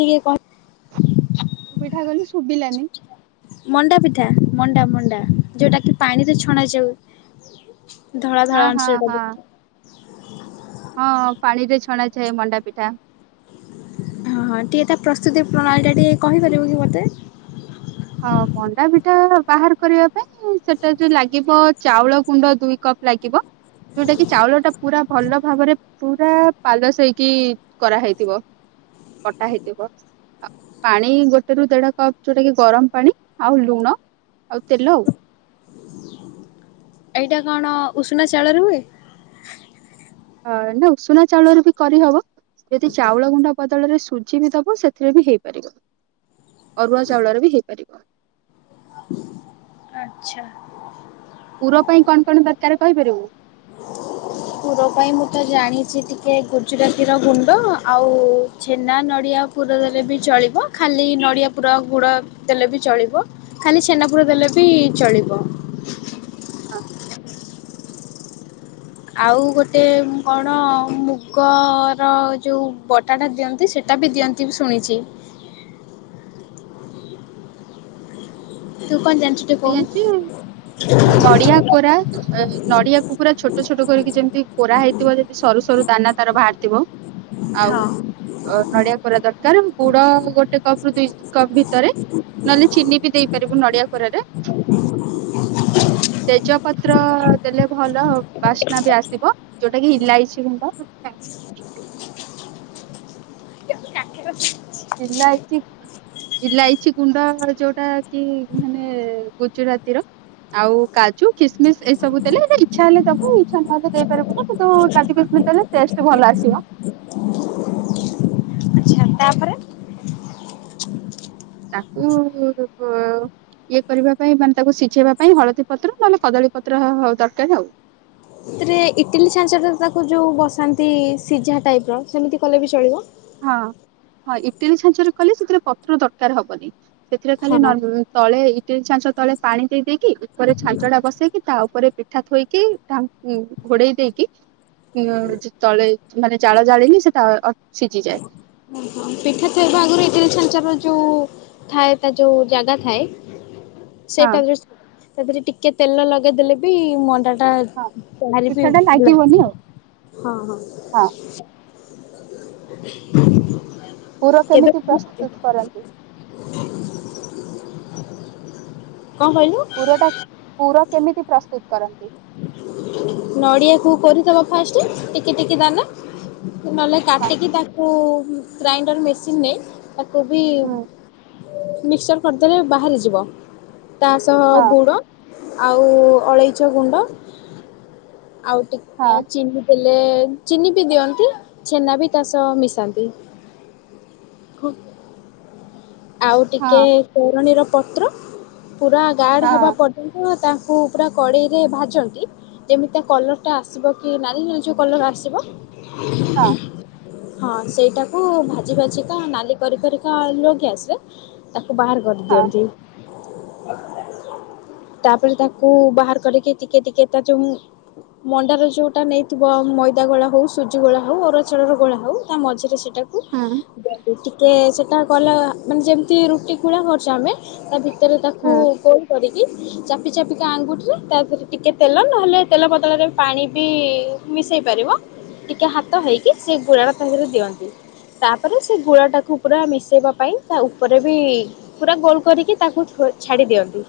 ଟିକିଏ କମ୍। ପିଠା କଲି ଶୁବିଲାନି। ମଣ୍ଡା ପିଠା ମଣ୍ଡା ମଣ୍ଡା ଯୋଉଟା କିି ପାଣିରେ ଛଣାାଯାଉ ଧଳା ଧଳା ହଁ ହଁ ଆଣିସ ହଁ ହଁ ପାଣି ରେ ଛଣାଯାଏ ମଣ୍ଡା ପିଠା। ହଁ ହଁ ଟିକେ ତା ପ୍ରସ୍ତୁତି ପ୍ରଣାଳୀଟା ଟିକେ କହିପାରିବୁ କି ମୋତେ? ହଁ ମଣ୍ଡାପିଠା ବାହାର କରିବା ପାଇଁ ସେଟାରେ ଯୋଉ ଲାଗିବ ଚାଉଳ ଗୁଣ୍ଡ ଦୁଇ କପ୍। ଲାଗିବ ଯୋଉଟା କିି ଚାଉଳ ଟା ପୁରା ଭଲ ଭାବରେ ପୁରା ପାଲସ ହେଇକି କରାହେଇଥିବ କଟା ହେଇଥିବ। ଆ ପାଣି ଗୋଟେ ରୁ ଦେଢ କପ୍ ଯୋଉଟା କି ଗରମ ପାଣି ଆଉ ଲୁଣ ଆଉ ତେଲ ଆଉ। ଏଇଟା କଣ ଉଷୁନା ଚାଉଳରେ ହୁଏ? ନା ଉଷୁନା ଚାଉଳରେ ବି କରିହବ। ଯଦି ଚାଉଳ ଗୁଣ୍ଡ ବଦଳରେ ସୁଜି ବି ଦବ ସେଥିରେ ବି ହେଇପାରିବ। ଅରୁଆ ଚାଉଳର ବି ହେଇପାରିବ। ଆଚ୍ଛା। ପୁର ପାଇଁ କଣ କଣ ଦରକାର କହିପାରିବୁ। ପୁର ପାଇଁ ମୁଁ ତ ଜାଣିଛି ଟିକେ ଗୁଜୁରାତିର ଗୁଣ୍ଡ ଆଉ ଛେନା ନଡ଼ିଆ ପୁର ଦେଲେ ବି ଚଳିବ। ଖାଲି ନଡ଼ିଆ ପୁର ଗୁଡ଼ ଦେଲେ ବି ଚଳିବ। ଖାଲି ଛେନାପୁର ଦେଲେ ବି ଚଳିବ। ହଁ। ଆଉ ଗୋଟେ କଣ ମୁଗର ଯୋଉ ବ ଟାଟା ଦିଅନ୍ତି ସେଇଟା ବି ଦିଅନ୍ତି ବି ଶୁଣିଚି। ତୁ କଣ ଜାଣିଚୁ? ନଡିଆ କୋରା ନଡିଆକୁ ପୁରା ଛୋ ଛୋଟ ଛୋଟ କରିକି ଯେମିତି କୋରା ହେଇଥିବ ଯେମିତି ସରୁ ସରୁ ଦାନା ତାର ବାହାରିଥିବ। ଆଉ ଅ ନଡିଆ କୋରା ଦରକାର। ଗୁଡ ଗୋଟେ କପରୁ ଦୁଇ କପ୍ ଭିତରେ। ନହେଲେ ଚିନି ବି ଦେଇପାରିବୁ ନଡିଆ କୋରାରେ। [inaudible] ତେଜ ପତ୍ର ଦେଲେ ଭଲ ବାସ୍ନା ବି ଆସିବ ଯୋଉଟା କି ଇଲାଇଚି ଗୁଣ୍ଡ। ଆଚ୍ଛା ଇଲାଇଚି ଇଲାଇଚି ଗୁଣ୍ଡ ଯୋଉଟା କି ମାନେ ଗୁଜୁରାତିର। ଆଉ କାଜୁ ଖିସମିସ୍ ଏସବୁ ଦେଲେ ଏଇଟା ଇଛା ହେଲେ ଦେବୁ ଇଚ୍ଛା ନ ହେଲେ ଦେଇ ପାରିବୁ କିନ୍ତୁ କାଜୁ କିସମିସ୍ ଦେଲେ ଟେଷ୍ଟ ଭଲ ଆସିବ। ତା ପରେ ତାକୁ ଇଏ କରିବା ପାଇଁ ମାନେ ତାକୁ ସିଝେଇବା ପାଇଁ ହଳଦୀ ପତ୍ର ନହେଲେ କଦଳୀ ପତ୍ର ଦରକାର ଆଉ। ସେଥିରେ ଇଟିଲି ଛାଞ୍ଚଟା ତାକୁ ଯେଉଁ ବସାନ୍ତି ସିଝା ଟାଇପର ସେମିତି କଲେ ବି ଚଳିବ। ହଁ ହଁ ଇଟିଲି ଛାଞ୍ଚରେ କଲେ ସେଥିରେ ପତ୍ର ଦରକାର ହବନି। ସେଥିରେ ହଁ। ଖାଲି ହଁ ନ ତଳେ ଇଟିଲି ଛାଞ୍ଚ ତଳେ ପାଣି ଦେଇ ଦେଇକି ଉପରେ ଛାଞ୍ଚଟା ବସେଇକି ତା ଉପରେ ପିଠା ଥୋଇକି ଢାଙ୍କ ଘୋଡେଇ ଦେଇକି ଉଁ ତଳେ ମାନେ ଜାଳ ଜାଳିଲେ ସେଟା ସିଝି ଯାଏ। ପିଠା ଥୋଇବା ଆଗରୁ ଇଟିଲି ଛାଞ୍ଚରେ ଯୋଉ ଥାଏ ତା ଯୋଉ ଜାଗା ଥାଏ। [inaudible] ସେଟା ଯୋଉ ତା ଧିରେ ଟିକେ ତେଲ ଲଗେଇ ଦେଲେ ବି ମଣ୍ଡାଟା ହଁ ପିଠା ଟା ଲାଗିବନି ଆଉ। ହଁ। ପୁର କେବେ କେମିତି ପ୍ରସ୍ତୁତ କରନ୍ତି କଣ କହିଲୁ? ପୁରଟା ପୁର କେମିତି ପ୍ରସ୍ତୁତ କରନ୍ତି? ନଡ଼ିଆକୁ କୋରିଦବ ଫାଷ୍ଟ। ଟିକେ ଟିକେ ଦାନା ନହେଲେ ହଁ କାଟିକି ତାକୁ ଗ୍ରାଇଣ୍ଡର ମେସିନରେ ତାକୁ ବି ହୁଁ, ମିକ୍ସଚର୍ କରିଦେଲେ ବାହାରିଯିବ। ତା ସହ ହଁ ଗୁଡ଼ ଆଉ ଅଳେଇଚ ଗୁଣ୍ଡ ଆଉ ଟିକ୍ ହଁ ଚିନି। ହେଲେ ଚିନି ବି ଦିଅନ୍ତି ଛେନା ବି ତା ସହ ମିଶାନ୍ତି। ଆଉ ଟିକେ ହଁ। ତୋରଣୀର ପତ୍ର ପୁରା ହଁ ଗାଡ ହବା ପର୍ କିନ୍ତୁ ତାଙ୍କୁ ପୁରା କଡ଼େଇରେ ଭାଜନ୍ତି। ଯେମିତି କଲର ଟା ଆସିବ କି ନାଲି ନାଲି କଲର ଆସିବ। ହଁ। ହଁ ସେଇଟାକୁ ଭାଜି ଭାଜିିକା ନାଲି କରି କରିକା ଲଗି ଆସେ। ତାକୁ ବାହାର କରି ହଁ ଦିଅନ୍ତି। ତାପରେ ତାକୁ ବାହାର କରିକି ଟିକେ ଟିକେ ତା ଯୋଉ ମଣ୍ଡାର ଯୋଉଟା ନେଇଥିବ ମଇଦା ଗଳା ହଉ ସୁଜି ଗୋଳା ହଉ ଅରୁଚଳ ର ଗଳା ହଉ ତା ମଝିରେ ସେଟା ହୁଁ ଟିକେ ସେଟା ଗଲା ମାନେ ଯେମିତି ରୁଟି ଗୁଳା କରୁନ୍ତି ତା ଭିତରେ ତାକୁ ହୁଁ କେ କରିକି ଚାପି ଚାପିକା ଆଙ୍ଗୁଠିରେ ତା ଦେରେ ଟିକେ ତେଲ ନହେଲେ ତେଲ ବଦଳରେ ପାଣି ବି ମିଶେଇ ପାରିବ ଟିକେ ହାତ ହେଇକି ସେ ଗୁଳା ସାଙ୍ଗରେ ଦିଅନ୍ତି। ତାପରେ ସେ ଗୁଳାଟାକୁ ପୁରା ମିଶାଇବା ପାଇଁ ତା ଉପରେ ବି ପୁରା ଗୋଲ କରିକି ତାକୁ ଛାଡି ଦିଅନ୍ତି।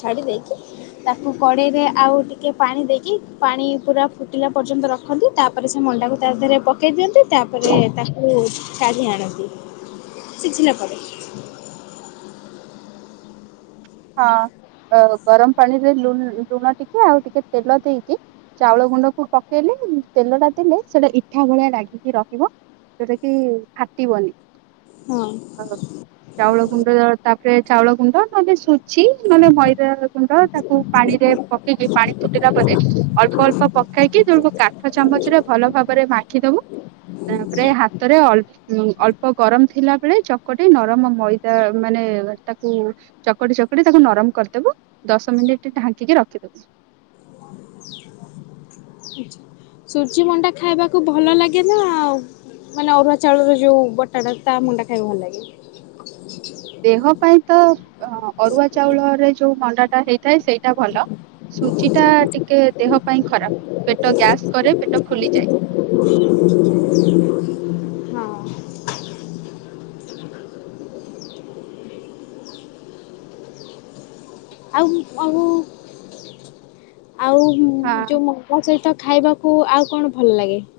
ଛାଡ଼ି ଦେଇକି ତାକୁ କଡେଇରେ ଆଉ ଟିକେ ପାଣି ଦେଇକି ପାଣି ପୁରା ଫୁଟିଲା ପର୍ଯ୍ୟନ୍ତ ରଖ ରଖନ୍ତି ତାପରେ ସେ ମଣ୍ଡାକୁ ତା ଦେହରେ ପକେଇ ଦିଅନ୍ତି ତାପରେ ହଁ। ତାକୁ କାଢିଆଣନ୍ତି। ସିଝିଲା ପରେ। ହଁ ଗରମ ପାଣିରେ ଲୁଣ ଟିକେ ଆଉ ଟିକେ ତେଲ ଦେଇକି। ଚାଉଳ ଗୁଣ୍ଡକୁ ପକେଇଲେ ତେଲଟା ଦେଲେ ସେଟା ଇଠା ଭଳିଆ ଲାଗିକି ରଖିବ। ଯୋଉଟା କି ଫାଟିବନି। ହଁ ହ ଚାଉଳ ଗୁଣ୍ଡ ତାପରେ ଚାଉଳ ଗୁଣ୍ଡ ନହେଲେ ସୁ ଅଛି ନହେଲେ ମଇଦା ଗୁଣ୍ଡ ତାକୁ ପାଣିରେ ପକେଇବି ପାଣି ଫୁଟିଲା ପରେ ଅଳ୍ପ ଅଳ୍ପ ପକେଇକି ତମ କାଠ ଚାମଚରେ ଭଲ ଭାବରେ ମାଖିଦବୁ। ତାପରେ ହାତରେ ଅଳ୍ପ ଉ ଅଳ୍ପ ଗରମ ଥିଲା ବେଳେ ଚକଟି ନରମ ମଇଦା ମାନେ ତାକୁ ଚକଟି ଚକଟି ତାକୁ ନରମ କରିଦବୁ ଦଶ ମିନିଟ ଢାଙ୍କିକି ରଖିଦବୁ। [inaudible] ସୁଜି ମଣ୍ଡା ଖାଇବାକୁ ଭଲ ଲାଗେ ନା ଆଉ? ମାନେ ଅରୁଆ ଚାଉଳର ଯୋଉ ବଟାଟା ତା ମଣ୍ଡା ଖାଇବାକୁ ଭଲ ଲାଗେ? ଦେହ ପାଇଁ ତ ଅରୁଆ ଚାଉଳରେ ଯୋଉ ମଣ୍ଡାଟା ହେଇଥାଏ ସେଇଟା ଭଲ। ସୁଜି ଟା ଟିକେ ଦେହ ପାଇଁ ଖରାପ ପେଟ ଗ୍ୟାସ୍ କରେ ପେଟ ଫୁଲିଯାଏ। ହଁ। ଆଉ ଆଉ ଆଉ ହଁ ଯୋଉ [unintelligible]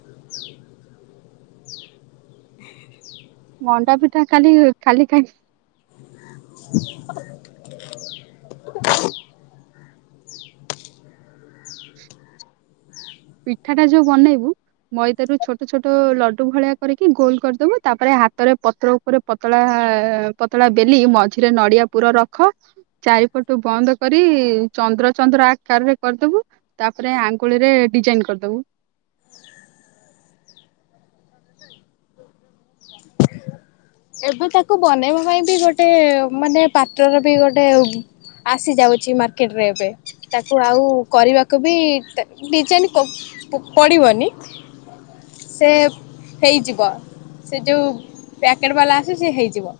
ମଣ୍ଡା ପିଠା ଖାଲି ଖାଲି ଖାଇ ପିଠାଟା ଯୋଉ ବନେଇବୁ। ମଇଦାରୁ ଛୋଟ ଛୋଟ ଲଡୁ ଭଳିଆ କରିକି ଗୋଲ କରିଦବୁ ତାପରେ ହାତରେ ପତ୍ର ଉପରେ ପତଳା ପତଳା ବେଲି ମଝିରେ ନଡିଆ ପୁର ରଖ। ଚାରିପଟୁ ବନ୍ଦ କରି ଚନ୍ଦ୍ର ଚନ୍ଦ୍ର ଆକାରରେ କରିଦବ। ତାପରେ ଆଙ୍ଗୁଳି ରେ ଡିଜାଇନ କରିଦବୁ। ଏବେ ତାକୁ ବନେଇବା ପାଇଁ ବି ଗୋଟେ ମାନେ ପାତ୍ରରବି ଗୋଟେ ଆସିଯାଉଛି ମାର୍କେଟରେ ଏବେ। ତାକୁ ଆଉ କରିବାକୁ ବି ଡିଜାଇନ ପଡ଼ିବନି। ସେ ହେଇଯିବ ସେ ଯୋଉ [unintelligible] ବାଲା ଆସେ ସିଏ ହେଇଯିବ।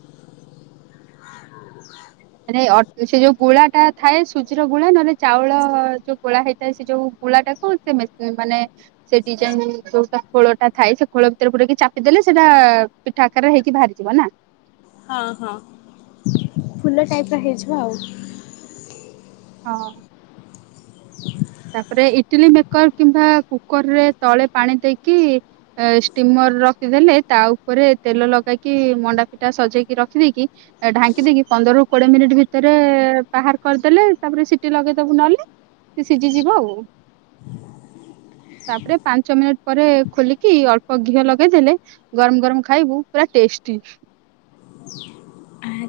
[unintelligible] ସେ ଯେଉୁଁ ଗୋଳାଟା ଥାଏ ସୁଜିର ଗୋଳା ନ ହେଲେ ଚାଉଳ ଯେଉଁ ଗୋଳା ହୋଇଥାଏ ସେ ଯେଉଁ ରେ ଗୋଳା ଟାକୁ ସେ ମେସ ମାନେ ସେ ଡ଼ିଜାଇନ ଯୋଉଟା ଖୋଳଟା ଥାଏ ସେ ଖୋଳ ଭିତରେ ପୁରାଇ ଚାପି ଦେଲେ ସେ ଟା ପିଠା ଆକାର ହେଇକି ବାହାରି ଯିବ ନା? ହଁ ହଁ ଫୁଲ ଟାଇପର ହେଇଯିବ ଆଉ। ହଁ। ତାପରେ ଇଟିଲି ମେକର କିମ୍ବା କୁକର ରେ ତଳେ ପାଣି ଦେଇକି ଷ୍ଟିମର ରଖିଦେଲେ ତା ଉପରେ ତେଲ ଲଗେଇକି ମଣ୍ଡା ପିଟା ସଜେଇକି ରଖିଦେଇକି ଢାଙ୍କି ଦେଇକି ପନ୍ଦରରୁ କୋଡିଏ ମିନିଟ୍ ଭିତରେ ବାହାର କରିଦେଲେ ତାପରେ ସିଟି ଲଗେଇଦବୁ ନହେଲେ। ସିଝି ଯିବ ଆଉ। ତାପରେ ପାଞ୍ଚ ମିନିଟ ପରେ ଖୋଲିକି ଅଳ୍ପ ଘିଅ ଲଗେଇଦେଲେ ଗରମ ଗରମ ଖାଇବୁ ପୁରା ଟେଷ୍ଟି।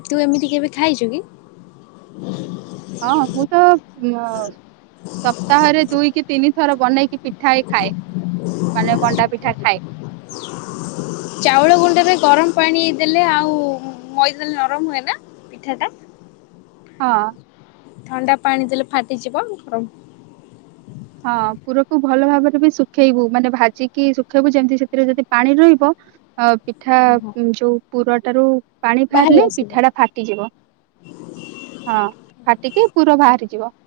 ତୁ ଏମିତି କେବେ ଖାଇଚୁ କି? ହଁ ମୁଁ ତ [unintelligible] ସପ୍ତାହରେ ଦୁଇ କି ତିନି ଥର ବନେଇକି ପିଠା ହେ ଖାଏ। ମାନେ ମଣ୍ଡା ପିଠା ଖାଏ। ଚାଉଳ ଗୁଣ୍ଡରେ ଗରମ ପାଣି ଦେଲେ ଆଉ ମଇଦେଲେ ନରମ ହୁଏ ନା ପିଠାଟା? ହଁ। ଥଣ୍ଡା ପାଣି ଦେଲେ ଫାଟିଯିବ। ହଁ ପୁରକୁ ଭଲ ଭାବରେ ବି ଶୁଖେଇବୁ। ମାନେ ଭାଜିକି ଶୁଖେଇବୁ ଯେମିତି ସେଥିରେ ଯଦି ପାଣି ରହିବ ଅ ପିଠା ଯୋଉ ପୁରଟାରୁ ପାଣି ବାହାରି ବାହାରିଲେ ଆସିବ। ପିଠା ଟା ଫାଟିଯିବ ହଁ ଫାଟିକି ପୁର ବାହାରିଯିବ।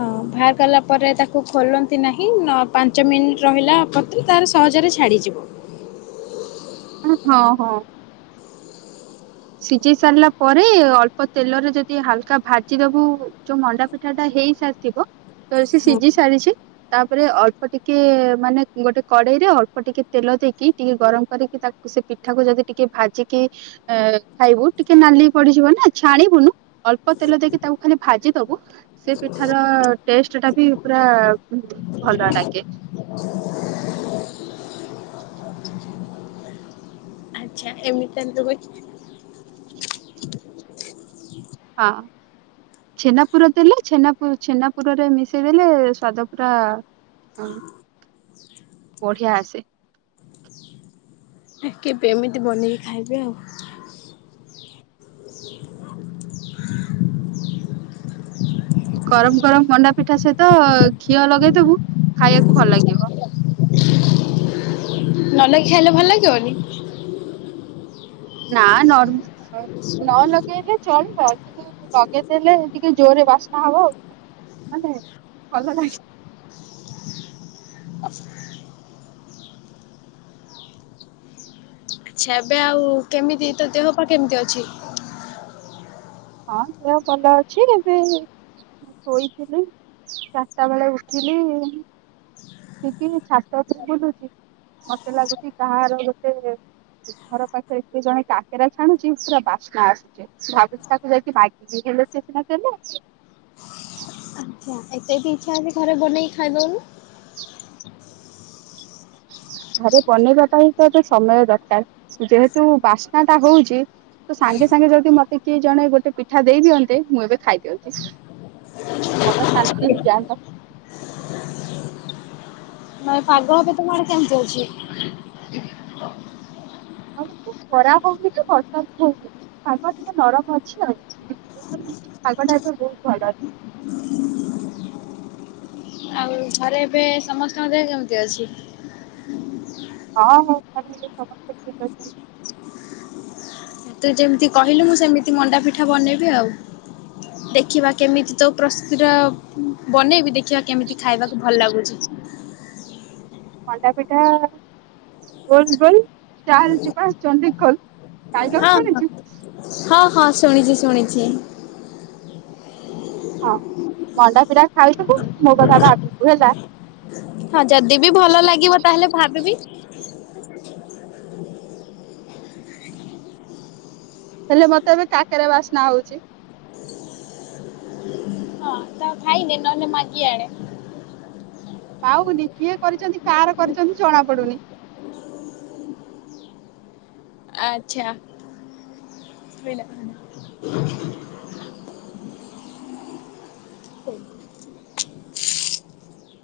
ହଁ ବାହାର ଗଲା ପରେ ତାକୁ ଖୋଲନ୍ତି ନାହିଁ ପାଞ୍ଚ ମିନିଟ ରହିଲା ପରେ ତାର ସହଜରେ ଛାଡ଼ିଯିବ ହଁ ହଁ। ସିଝେଇ ସାରିଲା ପରେ ଅଳ୍ପ ତେଲରେ ଯଦି ହାଲକା ଭାଜିଦବୁ ଯୋଉ ମଣ୍ଡା ପିଠା ଟା ହେଇ ସାରିଥିବ ତ ସେ ହଁ। ସିଝି ସାରିଚି। ତାପରେ ଅଳ୍ପ ଟିକେ ମାନେ ଗୋଟେ କଡେଇ ରେ ଅଳ୍ପ ଟିକେ ତେଲ ଦେଇକି ଟିକେ ଗରମ କରିକି ତାକୁ ସେ ପିଠାକୁ ଯଦି ଟିକେ ଭାଜିକି ଖାଇବୁ ଟିକେ ନାଲି ପଡିଯିବ ନା ଛାଣିବୁନୁ ଅଳ୍ପ ତେଲ ଦେଇକି ତାକୁ ଖାଲି ଭାଜି ଦବୁ ସେ ପିଠାରଟେଷ୍ଟ ଟା ବି ପୁରା ଭଲ ଲାଗେ। ଆଛା ଏମିତି [unintelligible] ହଁ। ଛେନାପୁର ଦେଲେ ଛେନାୁପୁ ଛେନାପୁରରେ ମିଶେଇ ଦେଲେ ସ୍ୱାଦ ପୁରା ହଁ ବଢିଆ ଆସେ। ଆ କେବେ ଏମିତି ବନେଇକି ଖାଇବେ ଆଉ। ଗରମ ଗରମ ମଣ୍ଡା ପିଠା ସହିତ ଘିଅ ଲଗେଇଦବୁ ଖାଇବାକୁ ଭଲ ଲାଗିବ। ନ ଲଗେଇ କି ଖାଇଲେ ଭଲ ଲାଗିବନି? ନା ନ ନ ଲଗେଇଲେ ଚଳିବ କିନ୍ତୁ ଲଗେଇଦେଲେ ଟିକେ ଜୋରରେ ବାସ୍ନା ହବ ଆଉ। ମାନେ ଭଲ ଲାଗିବ। ଆଛା ଏବେ ଆଉ କେମିତି ତ ଦେହ ପା କେମିତି ଅଛି? ହଁ ଦେହ ଭଲ ଅଛି। ଏବେ ଶୋଇଥିଲି ଚାରିଟା ବେଳେ ଉଠିଲି। ଠିକ ଛାତ ଉପରେ ବୁଲୁଚି ମତେ ଲାଗୁଚି କାହାର ଗୋଟେ ଘର ପାଖରେ କିଏ ଜଣେ କାକେରା ଛାଣୁଛି ପୁରା ବାସ୍ନା ଆସୁଛି। ଭାବୁଛି ତାକୁ ଯାଇକି ମାଗିବି ହେଲେ ସିଏ ସିନା ଦେଲେ। ଆଚ୍ଛା ଏତେ ଜଦି ଇଚ୍ଛା ଅଛି ଘରେ ବନେଇକି ଖାଇ ଦଉନୁ। ଘରେ ବନେଇବା ପାଇଁ ତ ତ ସମୟ ଦରକାର ଯେହେତୁ ବାସ୍ନା ଟା ହଉଛି ତ ସାଙ୍ଗେ ସାଙ୍ଗେ ଯଦି ମତେ କିଏ ଜଣେ ଗୋଟେ ପିଠା ଦେଇ ଦିଅନ୍ତେ ମୁଁ ଏବେ ଖାଇଦିଅନ୍ତି। ମନ ଶାନ୍ତି ହେଇ ଯାଆନ୍ତା ନାଇଁ ପାଗ ଏବେ ତମ ଆଡେ କେମିତି ଅଛି? ହଁ ଦିଦି ଖରା ହଉନି କି ବର୍ଷା ବି ହଉନି ପାଗ ଟିକେ ନରମ ଅଛି ଆଉ। ପାଗଟା ଏବେ ବହୁତ୍ ଭଲ ଅଛି [unintelligible] ଆଉ ଘରେ ଏବେ ସମସ୍ତଙ୍କ ଦେହ କେମିତି ଅଛି? ହଁ ମୋ ଫ୍ୟାମିଲି ରେ ସମସ୍ତେ ଠିକ୍ ଅଛନ୍ତି। ତୁ ଯେମିତି କହିଲୁ ମୁଁ ସେମିତି ମଣ୍ଡା ପିଠା ବନେଇବି ଆଉ। ଦେଖିବା କେମିତି ତୋ ପ୍ରସ୍ତୁତି ଟା ବନେଇବି ଦେଖ ଦେଖିଆ କେମିତି ଖାଇବାକୁ ଭଲ ଲାଗୁଛି। ମଣ୍ଡା ପିଠା ଗୋଲ୍ ଗୋଲ୍ ଚାଲ୍ ଯିବା ଚଣ୍ଡିଖୋଲ୍। ହଁ, ହଁ, ହଁ, ହଁ ଶୁଣିଛି ଶୁଣିଛି। ହଁ ମଣ୍ଡାପିଠା ଖାଇଥିବୁ ମୋ କଥା ଭାବିବୁ ହେଲା। ହଁ ଯଦି ବି ଭଲ ଲାଗିବ ତାହେଲେ ଭାବିବି। ହେଲେ ମତେ ଏବେ କାକେରା ବାସ୍ନା ହଉଛି। ହଁ ତ ଖାଇ ଯେ ନ ହେଲେ ମାଗି ଆଣେ [unintelligible] ପାଉନି କିଏ କରିଛନ୍ତି କାହାର କରିଛନ୍ତି ଜଣା ପଡୁନି। ଆଚ୍ଛା ଖାଇଲା [unintelligible]